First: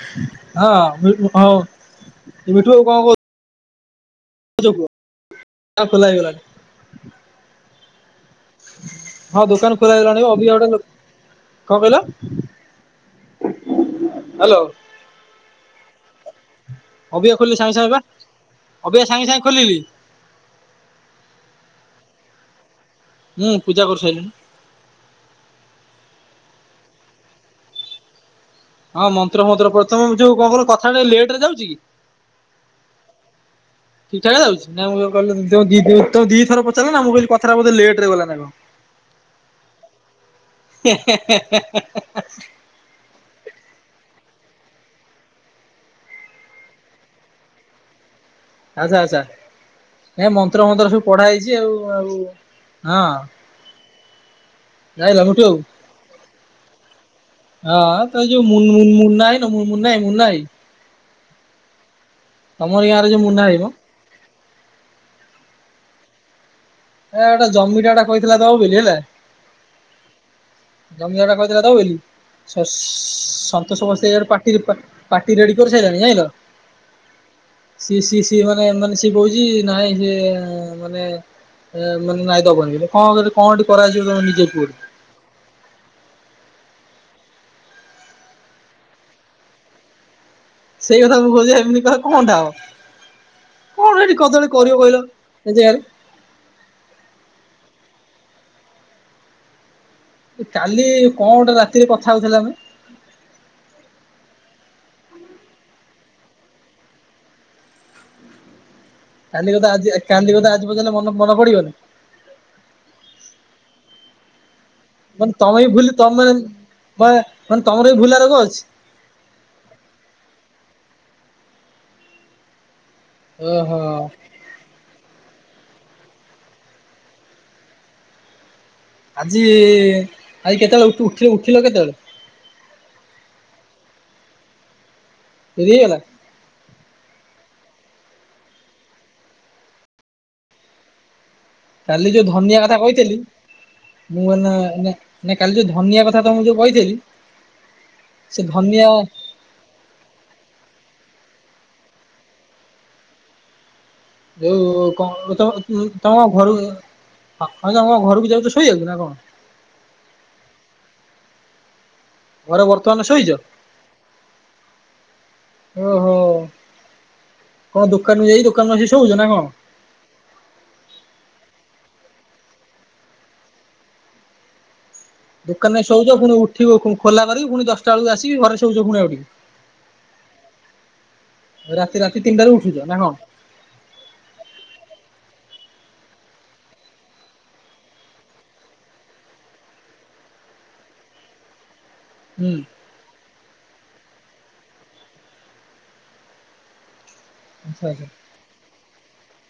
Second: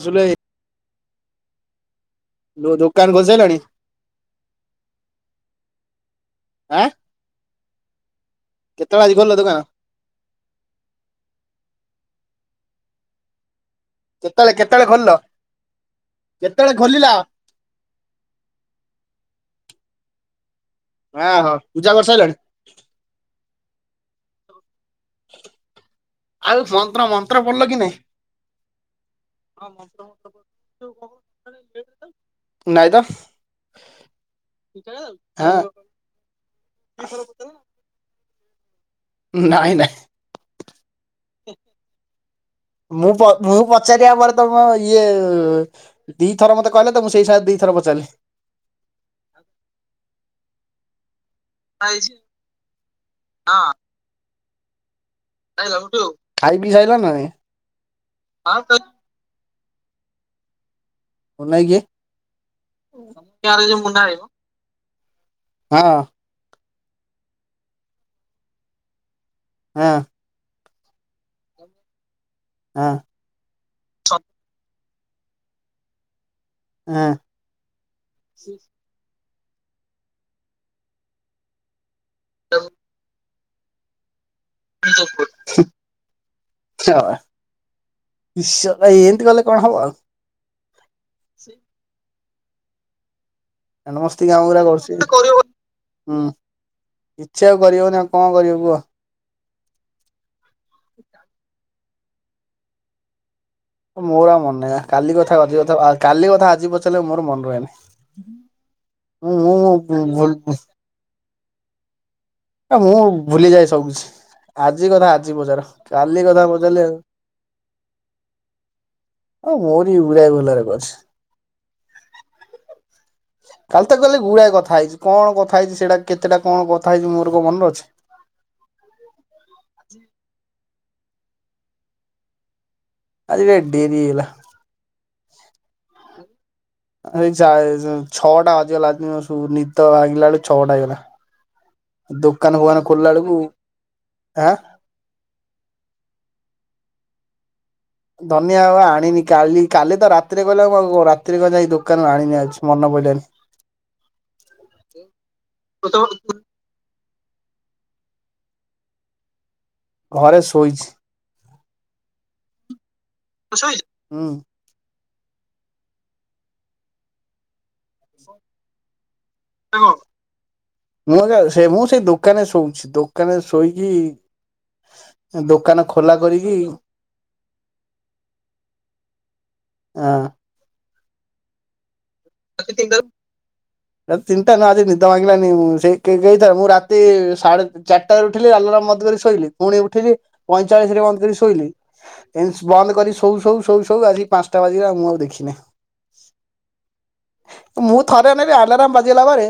ଆସିଲେ ହଁ ହଉ। ତୋ ଦୋକାନ ଖସେଇଲାଣି ଲା ଆଁ କେତେବେଳେ ଆଜି ଖୋଲିଲ ହଁ ଦୋକାନ ଦୁୋକାନ ହେଲାଣି ଅବିକ [inaudible] କଣ କହିଲ କେତେବେଳେ ହ୍ୟାଲୋ କେତେବେଳେ ଖୋଲିଲ କେତେବେଳେ ଖୋଲିଲ? ଅବିକା ଖୋଲିଲି ସାଙ୍ଗେ ସାଙ୍ଗେ ପା ଅବିକା ସାଙ୍ଗେ ସାଙ୍ଗେ ଖୋଲିଲି। ହ ହୋ ପୂଜା କରିସାରିଲନି। ହଁ ପୂଜା କରିସାଇଲିଣି। ଆଉ ମନ୍ତ୍ର ମନ୍ତ୍ର ପଡିଲ କି ନାଇଁ? ହଁ ମନ୍ତ୍ର ମନ୍ତ୍ର ପ୍ରଥମେ ଯୋଉ କଣ କଣ କଥା ଟେ ଲେଟ ରେ ଯାଉଛି କି! ନାଇ ତ। ଠିକ ଠାକରେ ଯାଉଛି ନା ମୁଁ କହିଲ ହଁ ତମେ ଦି ଥର ପଚାରିଲ ନା ମୁଁ କହିଲି କଥାଟା ବୋଧେ ଲେଟ ରେ ଗଲା ନା କଣ? ନାଇଁ ନାଇଁ। ମୁଁ ମୁଁ ପଚାରିବା ପରେ ତମ ଇଏ। ଦି ଥର ମୋତେ କହିଲ ତ ମୁଁ ସେଇ ସକାଶେ ଦିଥର ପଚାରିଲି। ଆଚ୍ଛା ଆଚ୍ଛା ନାଇ ମ। ତନ୍ତ୍ର ମନ୍ତ୍ର ସବୁ ପଢା ହେଇଛି ଆଉ ଆଉ ହଁ ଯାଇଁଲ। ହଁ ଖାଇ ପିଇ ସାଇଲ ନା ନାଇଁ ତ ଯୋଉ ମୁନ ମୁନ ମୁନା। ଇଁ ମୁଁ ମୁନା ଆଇ ମୁନା ଆଇ। ମୁନା ଭାଇ କିଏ ତମରି ଗାଁରେ ଯୋଉ ମୁନା ଭାଇ ମ [inaudible] ଯୋଉ ମୁନ୍ନା ଆଇ। ଏ ଗୋଟା ଜମିଟା ଏଟା କହିଥିଲା ଦବ ବୋଲି ହେଲା। ହଁ ଜମିଦାର ଟା କହିଥିଲା ଦବ ବୋଲି ସ ସ ହଁ ସ ତ ସମସ୍ତେ ଏଟି ପାଟି ରେଡି କରିସାରିଲଣି ଯାଇଲ ସିଏ ସିଏ ସି ମାନେ ମାନେ ସିଏ ବହୁଛି ନହିଁ ସିଏ ମାନେ ଏ ମାନେ ନାଇଁଦବନି କଣ କେମତି କନ କରାଯିବ ତମେ ନିଜେ କୁହ। ହ ଏମିତି ଗଲେ କଣ ହବ ଆଉ ସେଇ କଥା ମୁଁ କହୁଚି ଏମିତି କଲେ କଣଟା ହବ କଣ ଆଉ ସେଇଠି ମସ୍ତି କାମ କଦଲି ଗୁରା କରିବ କରୁଛି କହିଲ ଏ ଜାଗାରେ ହୁଁ କିଛି ଆଉ କରିହବନି ଆଉ କଣ କରିବ କୁହ? କାଲି କଣ ଗୋଟେ ରାତିରେ କଥା ହଉଥିଲା ଆମେ ମୋର ଆ ମନେହିଁ କାଲି କଥା କ କାଲି କଥା ଆଜି ପଚାରିଲେ ମୋର ମନେ ରୁହେନି ହୁଁ କାଲି କଥା ଆଜି କାଲି କଥା ଆଜି ପଚାରିଲେ ମନେ ପଡିବନି ଆ ମୁଁ ଭୁଲିଯାଏ ସବୁ କିଛି। ଆଜି କଥା ମାନେ ଆଜି ତମେ ପଚାର ବି ଭୁଲି କାଲି ତମେ କଥା ବଚାରିଲେ ବା ମାନେ ତମର ବି ଭୁଲା ରୋଗ ଅଛି ଆଉ ମୋରି ଉଡା ଗୁଲାରେ କରିଛି। ଓହୋ କାଲି ତ ଗଲେ ଗୁଡାଏ କଥା ହେଇଛି କଣ କଥା ହେଇଛି ସେଇଟା କେତେଟା କଣ କଥା ହେଇଛି ମୋର ମନରେ ଅଛି। ଆଜି ଆଜି କେତେବେଳେ ଉଠ ଉଠିଲ ଉଠିଲ କେତେବେଳେ? ଆଜି ଟିକେ ଡେରି ହେଇଗଲା। ଡେରି ହେଇଗଲା ସେଇ ଛଅଟା ବାଜିଗଲା ନିଦ ଭାଗିଲା ବେଳକୁ ଛଅଟା ହେଇଗଲା। କାଲି ଯୋଉ ଦୋକାନ ଧନିଆ କଥା ଫୋକାନ ଖୋଲିଲା କହିଥିଲି ବେଳକୁ ମୁଁ ମ ଆଁ ନାଇଁ କାଲି ଯଉ ଧନିଆ କଥା ତ ମୁଁ ଯୋଉ କହିଥିଲି। ଧନିଆ ‌ଆଉ ଆଣିନି। କାଲି କାଲି ତ ରାତିରେକହିଲ ମୁଁ ଆଉ ରାତିରେ ଯାଇ ଦୋକାନରୁ ଆଣିନି ଆ ଅଛି ମନ ପଡିଲଣି। ଯଉ ତମ ଘର ହ ତମ ଘରକୁ ଯାଉଛ ଶୋଇବାକୁ ନା କଣ? ଘରେ ଶୋଇଛି। ଘରେ ବର୍ତ୍ତମାନ ଶୋଇଚ। [unintelligible] ଓ ହୋ। କଣ ଦୋକାନରୁ ଯାଇ ଦୋକାନରୁ ଆସି ଶୋଉଛ ନା କଣ? [unintelligible] ମୁଁ ନା ମୁଁ ସେଇ ଦୋକାନରେ ଶୋଉଛି ଦୋକାନରେ ଶୋଇକି ଦୋକାନ ଦୋକାନରେ ଶୋଉଚ ଖୋଲା ପୁଣି କରିକି ଉଠିବ ଖୁଁ ଖୋଲା କରିକି ପୁଣି ଦଶଟା ବେଳକୁ ଆସିକି ଘରେ ଶୋଉଛ ପୁଣି ଆଉଠି। ଆଁ। ରାତି ରାତି ତିନିଟାରୁ ଉଠୁଛ ନା କଣ? ତିନିଟା ନୁହ ଆଜି ନିଦ ମାଗିଲାନି ସେଇ କେଇତା ମୁଁ ରାତି ସାଢେ ଚା ଟାରେ ଉଠିଲି ଆଲରାମ ବନ୍ଦ କରି ଶୋଇଲି ପୁଣି ଉଠିଲି ପଁଚାଳିଶ ରେ ବନ୍ଦ କରି ଶୋଇଲି। ହୁଁ ଏନ୍ତି ବନ୍ଦ କରି ଶୋଉ ଶୋଉ ଶୋଉ ଆଜି ପାଞ୍ଚଟା ବାଜିଲା ମୁଁ ଆଉ ଦେଖିନାଇଁ। ଆଚ୍ଛା ମୁଁ ଆଚ୍ଛା ଥରେ ଆନେଇଲୁ ଆଲାରାମ ବାଜିଗଲା ପରେ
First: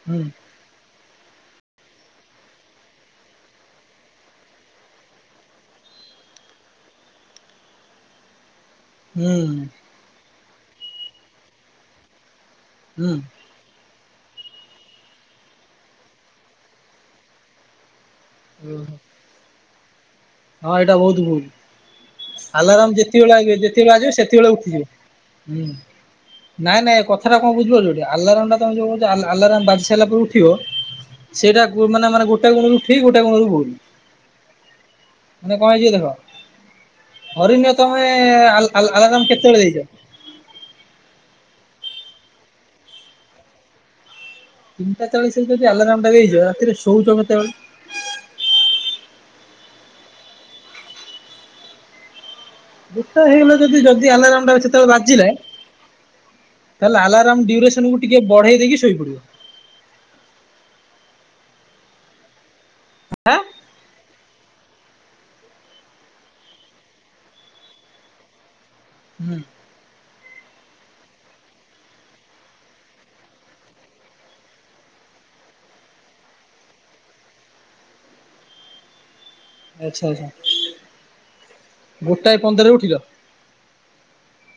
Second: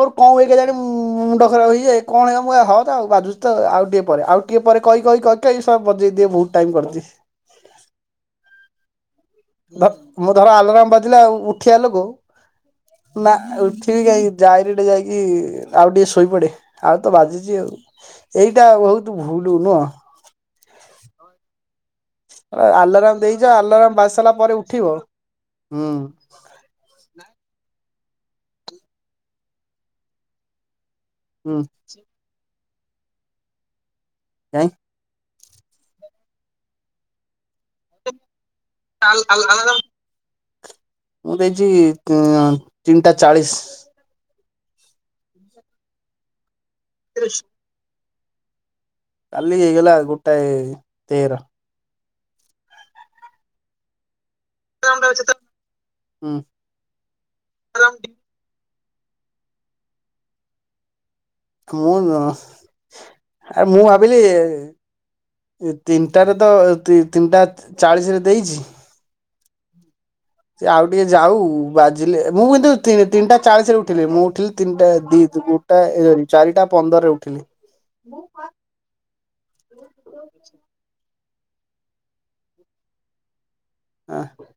ମୋର ହୁଁ କଣ ହୁଏ କେଜାଣି ଉଁ ଉଁ ମୁଣ୍ଡ ଖରାପ ହେଇଯାଏ କଣ ହେ ମୁଁ ହଉ ଥାଉ ବାଜୁଛି ତ ଆଉ ଟିକେ ପରେ ଆଉ ଟିକେ ପରେ କହି କହି ଏଇ ସା ବଜେଇ ଦିଏ ବହୁତ ଟାଇମ୍ [unintelligible] ହୁଁ। ଧ ମୁଁ ଧର ଆଲାରାମ ବାଜିଲା ଆ ଉଠିଆ ଲୋକ ହୁଁ ନା ଉଠ ଉଠିବି କାଇଁକି ଯାଇରେକ୍ଟ ଯାଇକି ଆଉ ଟିକେ ଶୋଇପଡେ ଆଉ ତ ବାଜିଚି ଆଉ। ଏଇଟା ଓହୋ ବହୁତୁ ଭୁଲୁ ନୁଅ। ହଁ ଏଇଟା ବହୁତୁ ଭୁଲ। ଆଲାରମ ଆଲାରାମ ଯେତେବେଳେ ଦେଇଛ ଆଲାରାମ ଯେତେବେଳେ ଆଜିବ ବାଜି ସାରିଲା ସେତବେଳେ ପରେ ଉଠିବୁ ଉଠିବ। ହୁଁ। ହୁଁ ନାଇଁ ନାଇଁ କଥାଟା କଣ ବୁଝିପାରୁଚୁ ଟି ଯୋଉ ଆଲାରମ୍ ଟା ତମେ ଯୋଉ ହଉଚି ଆଲାରମ୍ ବାଜି ସାରିଲା ପରେ ଉଠିବ ହୁଁ ସେଇଟା ମାନେ ମାନେ ଗୋଟା ଗୁଣରୁ ଠିକ ଗୋଟା ଗୁଣରୁ ଭୁଲ। କାଇଁ? ମାନେ କଣ ହେଇଚି ଦେଖ ଧାରିନିଅ ତମେ ଆ ଆଲାରାମ କେତେବେଳେ ଦେଇଛ? ମୁଁ ଦେଇଛି ଉଁ ତିନିଟା ଚାଳିଶ। ତିନିଟା ଚାଳିଶ ରେ ଯଦି ଆଲାରାମ୍ ଟା ଦେଇଚ ରାତିରେ ଶୋଉଚ କେତେବେଳେ? କାଲି ହେଇଗଲା ଗୋଟାଏ ତେର। ଗୋଟାଏ ହେଇଗଲା ଯଦି ଯଦି ଆଲାରାମ ଟା ବାଜି ଯେତେବେଳେ ବାଜିଲା ହୁଁ ତାହେଲେ ଆଲାର୍ମ ଡ୍ୟୁରେସନକୁୁ ଟିକେ ବଢେଇ ଦେଇକି ଶୋଇପଡିବ। ମୁଁ ନୂଅ ଏ ମୁଁ ଆ ଭାବିଲି ତିନିଟାରେ ତ ତିନିଟା ଚାଳିଶ ରେ ଦେଇଚି ହୁଁ। ସେ ଆଉ ଟିକେ ଯାଉ ବାଜିଲେ ମୁଁ କିନ୍ତୁ ତିନିଟା ଚାଳିଶରେ ଉଠିଲି ମୁଁ ଉଠିଲି ତିନିଟା ଦି ଦ୍ ମୁ ଟା ଚାରିଟା ପନ୍ଦରରେ ଉଠିଲି। ଆଛା ଆଛା ଗୋଟାଏ ପନ୍ଦରରେ ଉଠିଲ? ଆଁ।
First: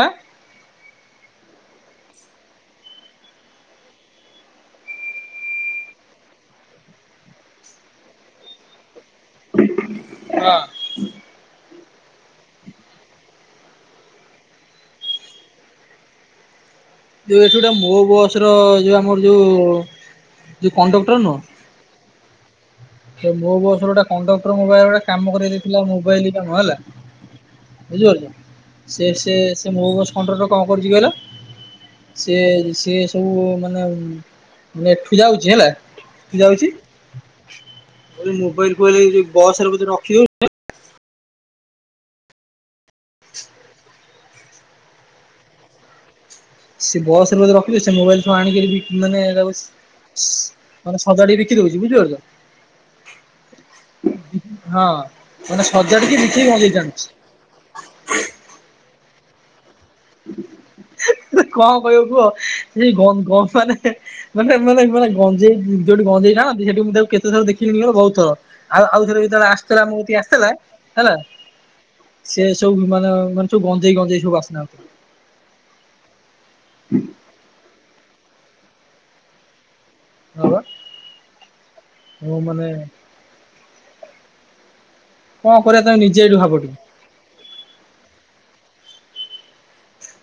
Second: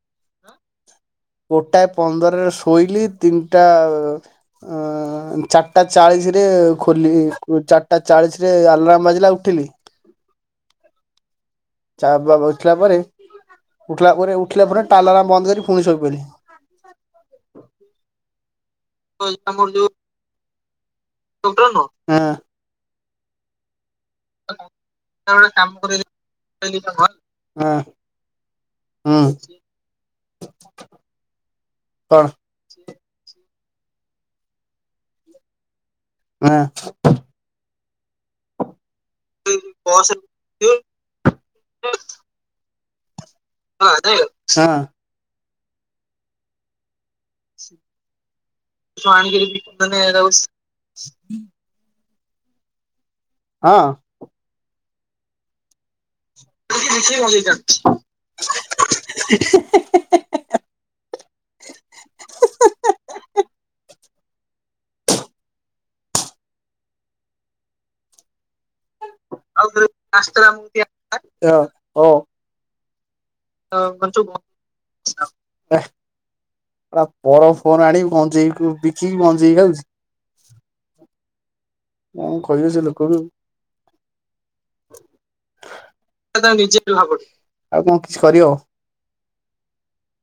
ଆଁ। ଗୋଟାଏ ପନ୍ଦରରେ ଶୋଇଲି ତିନିଟା ଆ ଆଁ ଚାରିଟା ଚାଳିଶରେ ଖୋଲି ଚାରିଟା ଚାଳିଶରେ ଆଲାର୍ମ୍ ବାଜିଲା ଉଠିଲି। [unintelligible] ଚା ବ ଉଠିଲା ପରେ ଉଠିଲା ପରେ ଉଠିଲା ପରେ ଟା ଲାରାମ ବନ୍ଦ କରି ପୁଣି ଶୋଇପଇଲି। ଯୋଉ ଏଠି ଗୋଟା ମୋ ବସ ର ଯୋଉ ଆମର ଯୋଉ ଯିଏ କଣ୍ଡକ୍ଟର ନୁଅ ହଁ ସେ ମୋ ବସର ଟା କଣ୍ଡକ୍ଟର ମୋ ପାଇଁ ଗୋଟେ କାମ କରେଇ ଦେଇଥିଲା ମୋବାଇଲ କାମ ହେଲା ହଁ ବୁଝିପାରୁଛ ସେ ହୁଁ ସେ ସେ ମୋ ବସ୍ କଣ୍ଡକ୍ଟର କଣ କରୁଚି କହିଲ? କଣ ସେ ସେ ସବୁ ମାନେ ନେଠୁ ଯାଉଛି ହେଲା। ହଁ ଯାଉଚି ମୋବାଇଲ ଫୋବାଇଲ ଯୋଉ ବସରେ ବୋଧେ ରଖି ଦଉ [unintelligible] ହଁ ଯାଇଁଲ ହଁ। ସେ ବସ ରେ ବୋଧେ ରଖିଲେ ସେ ମୋବାଇଲୁ ଆଣିକ ମାନେ ତାକୁ ମାନେ ସଜାଡ ବିକି ଦଉଛି। ବୁଝିପାରୁଛ? ହଁ। ହଁ ମାନେ ଶଯାଡିକି ବିକି ଦେଖ ଭ [unintelligible] କଣ କହିବ କୁହ ସେଇ ଗନ ଗ ମାନେ ମାନେ ମାନେ ମାନେ ଗଞ୍ଜେଇ ଯଉିଠି ଗଞ୍ଜେଇ ଟାଣନ୍ତି ସେଠି ମୁଁ ତାକୁ କେତେଥର ଦେଖିଥିଲ ଗ ବହୁତ ଥର। ଆଉ ଆଉଥରେ ଯେତେବେଳେ ଆସିଥିଲା ମୋ ଠିକି ଆସିଥିଲା ହେଲା ହଁ ଓ ସେ ସବୁ ମାନେ ସବୁ ଗଞ୍ଜେଇ ଗଞ୍ଜେଇ ବାସ୍ନା ହଉଥିଲା ପୁରା ପର ଫୋନ ଆଣିକି ଗଂଜେଇ କୁ ବିକି ଗଂଜେଇ ଖାଉଛି। ହପା। ମୁଁ କହିବି ଲୋକ କୁ। କଣ କରିବା ତମେ ନିଜେ ଏଇଠୁ ଭାବ ଟିକେ ନିଜେ ବି ଭାବୁ ଆଉ କଣ କିଛି କରିହବ।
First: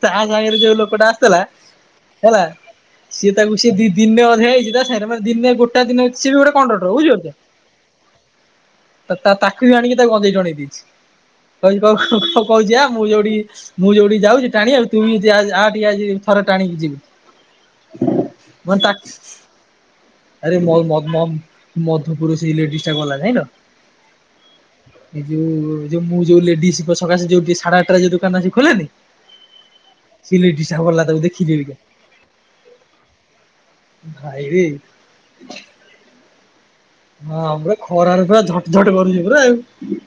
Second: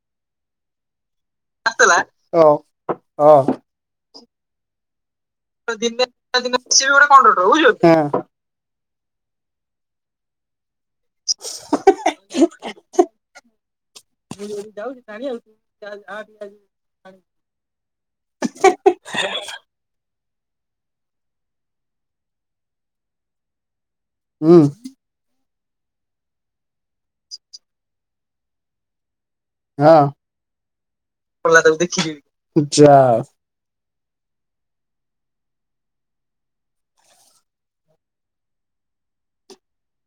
ତା ସାଙ୍ଗରେ ଯୋଉ ଲୋକଟା ଆସିଥିଲା ହ ହେଲା ହ ସିଏ ତାକୁ ସିଏ ଦି ଦିନେ ଅଧେ ଆଇଛି ତା ସାଙ୍ଗରେ ମାନେ ଦିନେ ଗୋଟା ଦିନେ ଅଛି ସେ ବି ଗୋଟେ କଣ୍ଡକ୍ଟର, ବୁଝିପାରୁଛ। ହଁ ତା ତାକୁ ବି ଆଣିକି ତାକୁ ଗଂଜେଇ ଟାଣେଇ ଦେଇଛି। କ କ କ କହୁଛି ଆ ମୁଁ ଯୋଉଠି ମୁଁ ଯୋଉଠି ଯାଉଛି ଟାଣିବାକୁ ତୁ ବି ଯ ଆ ଟିକେ ଆଜି ଥରେ ଟାଣିକି ଯିବୁ। ମଁ ତା ଆରେ ମ ମ ମ ମ ମଧୁପୁର ସେ ଲେଡିସ୍ ଟା ଗଲା ଜାଣିଲ। ହୁଁ। ଏଇ ଯଉ ଯଉ ମୁଁ ଯୋଉ ଲେଡିସ ସକାଶେ ଯୋଉେ ସାଢେ ଆଠଟା ଯୋଉ ଦୋକାନ ଖୋଲୀଲାନି। ହଁ ସିଏ ଲେଡୀସ ଟା ଗଲା ତାକୁ ଦେଖିକରି। ଯା ଭାଇ ରେ। ହଁ ପୁରା ଖରାରେ ପୁରା ଝଟ ଝଟ କରୁଛି ପୁର ଆଉ।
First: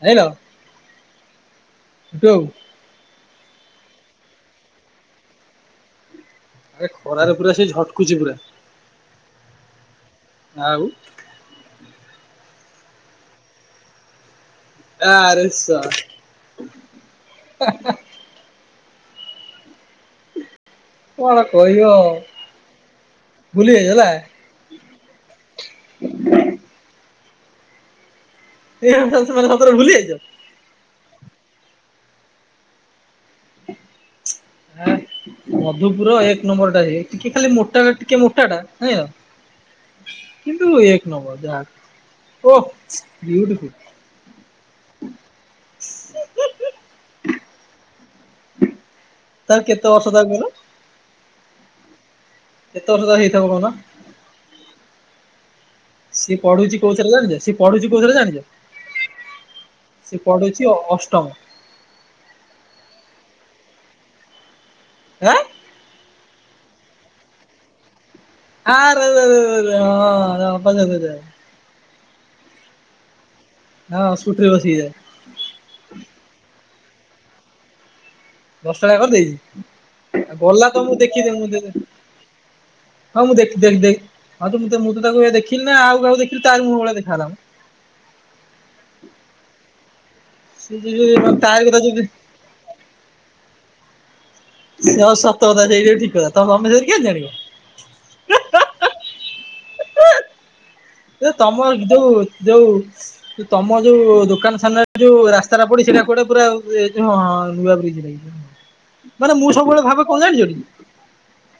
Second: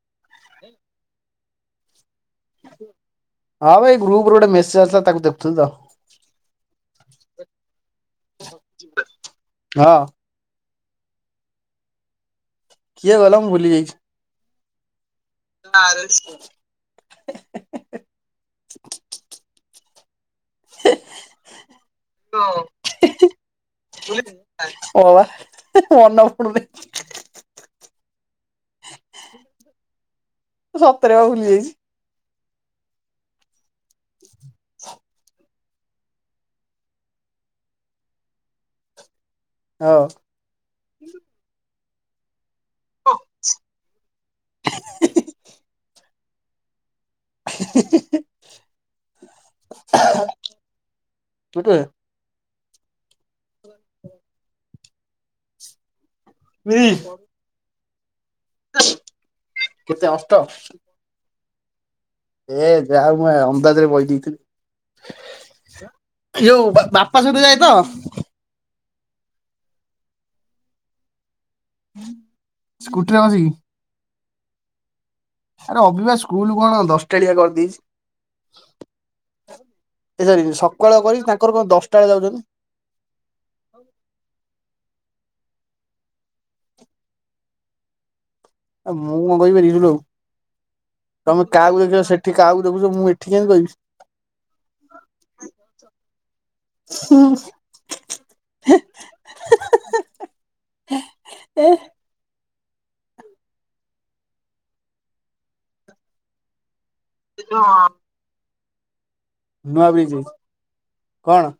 ଜାଣିଲ ହେଇଠୁ ଆଉ। ହଁ ଭାଇ ଗ୍ରୁପ ରେ ଗୋଟେ ମେସେଜ ଆସିଥିଲା ତାକୁ ଦେଖୁଥିଲି ତ। ଆରେ ଖରାରେ ପୁରା ସେ ଝଟକୁଛି ପୁରା ହଁ। ଆଉ। କିଏ କହିଲ ମୁ ଭୁଲିଯାଇଛି। ଆ ଆରେ! ! ! କଣ କହିବ ଭୁଲି ଯାଇଛ ନା? [inaudible] ହବା ମନ [inaudible] ଏ ସେମାନେ ସତରେ ଭୁଲିଯାଇଛ? ସତରେ ବା ଭୁଲିଯାଇଛି। ହଁ ମଧୁପୁର ଏକ ନମ୍ବର ଟା ଅ, ଟିକେ ଖାଲି ମୋଟା ଟିକେ ମୋଟା ଟା ନାଇ ଆଉ। ହଉ‌। କିନ୍ତୁ ଏକ ନମ୍ବର ଯାହା ବି ହଉ, ଓହ ବିଉଟିଫୁଲ୍। [unintelligible] ହେ ହେ ହେ। ତାର କେତେ ବର୍ଷ ତାର କହିଲ? [unintelligible] କେତେ ବର୍ଷ ତାକୁ ହେଇଥିବ କହ ତ ସି ପଢୁଛି କଉ ଥିରେ ଜାଣିଛ? ସିଏ ପଢୁଛି କଉ ଥିରେ ଜାଣିଛ? କେତେ ସିଏ ଅଷ୍ଟ ପଢୁଛି ଅଷ୍ଟମ। ଏ ଯାହାହଉ ମୁଁ ଅନ୍ଦାଜ଼ ରେ କହି ଆଁ ଦେଇଥିଲି। ଯୋଉ ବାପା ସହିତ ଯାଏ ତ। ଆରେ ରେ ରେ ହଁ ତା ବାପା ସହିତ ଯାଏ। ସ୍କୁଟି ରେ ବସିକି। ହଁ ସ୍କୁଟିରେ ବସିକି ଯାଏ। ଆରେ ଅବିବା ସ୍କୁଲ କଣ ଦଶଟାଳିଆ କରିଦେଇଛି? ଦଶଟାଳିଆ କରିଦେଇଛି ଏ ଆଉ ସରି ଗଲା ସକାଳ ତମକୁ କରି ଦେଖି ତାଙ୍କର କଣ ଦଶଟା ବେଳେ ଯାଉଛନ୍ତି ହଉ ମୁଁ ଦେଖ ଦେଖି ଦେଖି ଆଉ ତ ମୁଁ ତ ମୁଁ ତ ତାକୁ ଦେଖିଲି ନା ଆଉ କାହା ଦେଖିଲି ତାରି ମୁହଁ ଭଳିଆ ଦେଖାଗଲା ମ। ଆ ମୁଁ କଣ କହିବି ଦେଇଥିଲୁ ଆଉ ସେ ତମେ ତାରି କାହାକୁ କଥା ଦେଖିଲ ସେଠ କାହାକୁ ଦେଖୁଚ ମୁଁ ଏଠି କେମିତି କହିବି? ହଁ ସତ କଥା ସେଇଟାବି ଠିକ୍ କଥା ତ ମମି ନହିନି କେମିତି ଜାଣିବ? [unintelligible] ଏ ତମ ଯଉ ଯୋଉ ତମ ଯୋଉ ଦୋକାନ ସାମ୍ନାରେ ଯୋଉ ରାସ୍ତାଟା ପଡିଛି ସେଇଟା କୁଆଡେ ପୁରା ଆଉ ହଁ ହଁ ନୂଆ ବ୍ରିଜ୍ [inaudible] ମାନେ ମୁଁ ସବୁବେଳେ ନୂଆ ଭାବେ ବ୍ରିଜ କଣ ଜାଣିଛିି କି? କଣ?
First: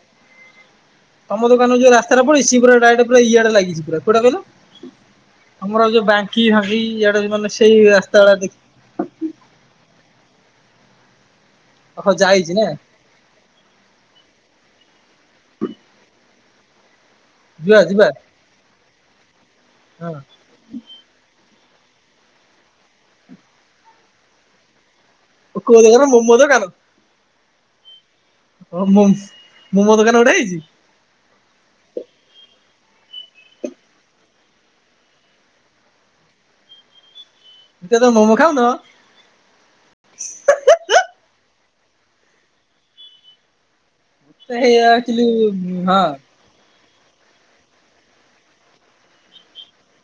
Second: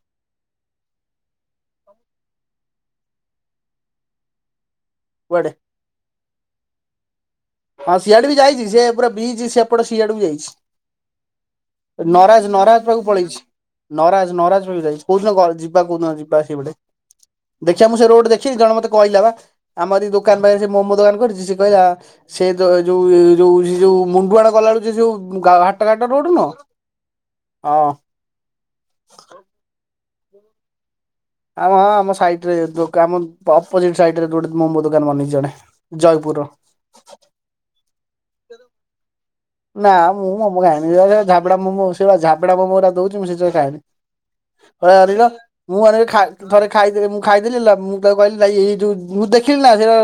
ତମ ଦୋକାନରେ ଯୋଉ ରାସ୍ତାଟା ପଡିଛି ସେ ପୁରା ଡାଇରେକ୍ଟ ଇଆଡେ ଲାଗିଛି ପୁରା କୋଉଟା କହିଲ? କୁଆଡେ? ଆମର ଯୋଉ ବାଙ୍କି ଭାଙ୍ଗି ଇଆଡେ ମାନେ ସେଇ ହଁ ସିଆଡେ ବି ରାସ୍ତାଡା ଦେଖି ଯାଇଛି ସେ ପୁରା ବ୍ରିଜ୍ ସେପଟେ ସିଆଡକୁ ଯାଇଛି ହଁ ନରାଜ୍ ଯାଇଛି ନା ନରାଜ୍ ପାଖକୁ ପଳେଇଛି। ନରାଜ୍ ନରାଜ୍ ପାଖ ଯାଇଛି କୋଉଦିନ ଯିବା କୋଉଦିନ ଯିବା ସେଇପଟେ? ଯିବା ଦେଖିବା ମୁଁ ସେ ଯିବା ରୋଡ୍ ଦେଖିଛି ଜଣେ ମତେ କହିଲା ବା ଆମର ଏଇ ହଁ ଦୋକାନ ପାଖ ରେ ସେ ମୋମୋ ଦୋକାନ କରିଛି ସେ କହିଲା ସେ ତ ଯୋଉ ଯୋଉ ସେ ଯୋଉ ମୁଣ୍ଡୁଆଳ ଗଲା ବେଳୁ ସେ ଯୋଉ କୋଉ ଘାଟ ଦୋକାନ ଘାଟ ମୋମୋ ରୋଡ ନୁହଁ? ଦୋକାନ ହଁ। ହ ମୋ ମୋମୋ ଦୋକାନ ଗୋଟେ ହେଇଛି? ଆମ ହଁ ଆମ ସାଇଡ ରେ ଆମ ଅପଜିଟ ସାଇଡ ରେ ଗୋଟେ ମୋମୋ ଦୋକାନ ବନେଇଛି ଜଣେ। ଜୟପୁର। ତେ ତ ମୋମୋ ଖାଉନ? ନା ମୁଁ ମୋମୋ ଖାଏନି, ଇଏ ସେ ଝାବଡା ମୋମୋ ସେ ପା ଝାବଡା ମୋମୋଉରା ଦଉଚୁ, ମୁଁ ସେ ସକା ଖାଏନି। ପାରିଲ ଆଚ୍ଛା ମୁଁ ଆଣିକି ଖାଇ ତ ଥରେ ଖାଇଥିଲି, ମୁଁ ଖାଇଥିଲି ନା ମୁଁ ତାକୁ କହିଲି ଯା ଏଇ ଯୋଉ, ମୁଁ ଦେଖିଲି ନା ସେଇଟା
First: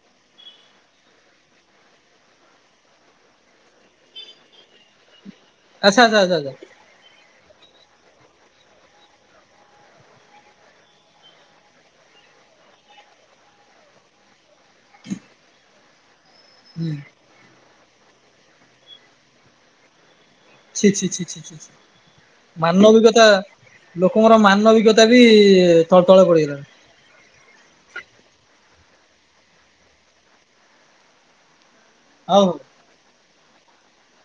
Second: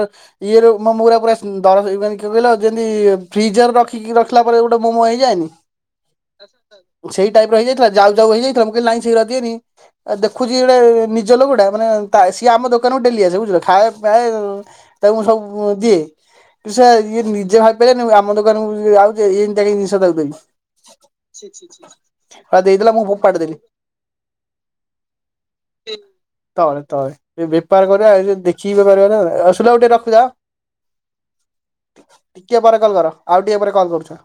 ଇଏ ର ମୋ ମୁରା ପୁରା ଉଁ, ଦରଜ ଏଇ ମାନେ କିଏ କହିଲ ଯେମିତି ଫ୍ରିଜ୍ ର ରଖିକି ର ଉଠିଲା ପରେ ଗୋଟେ ମୋମୋ ହେଇଯାଏନି? ଆଚ୍ଛା, ଆଚ୍ଛା, ଆଜା ଆଜା। ସେଇ ଟାଇପ୍ ର ହେଇଯାଇଥିଲା। ଯାଉ ଯାଉ ହେଇଯାଇଥିଲା, ମୁଁ କହିଲି ଲାଇଁ ସେଉରା ଦିଅନି। ଆ ଦେଖୁଚି ଗୋଟେ ନିଜ ଲୋକଟା ମାନେ ତା ସିଏ ଆମ ଦୋକାନକୁ ଡେଲି ଆସେ ବୁଝିଲ ଖାଏ ପାଏ ଉଁ ତାକୁ ମୁଁ ସବୁ ଦିଏ। କିସ ହୁଁ ଇଏ ନିଜେ ହାତରେ ନି ଆମ ଦୋକାନକୁ ସିଏ ଆଉତି ଏମତିଆ ଏଇ ନିଶ ଟାକୁ ଧରି। ଛି ଛି ଛି ଛି ଛି ଛି। ଦେଇଦେଲା ମୁଁ ମାନବିକତା ଫୋପାଡ଼ି ଦେଲି ଲୋକଙ୍କର ମାନବିକତା ବି ତଳ ତଳେ ପଡିଗଲାଣି। ତ ଏ ବେପାର କରିବା ଏ ଯୋଉ ଦେଖିକି ବେପାର କରିବା [unintelligible] ଆଉ ସୁଲା ବୋଉ ଟିକେ ରଖିଦବ। ହଉ ହଉ। ଟିକେ ପରେ କଲ୍ କର, ଆଉ ଟିକେ ପରେ କଲ୍ କରୁଛ।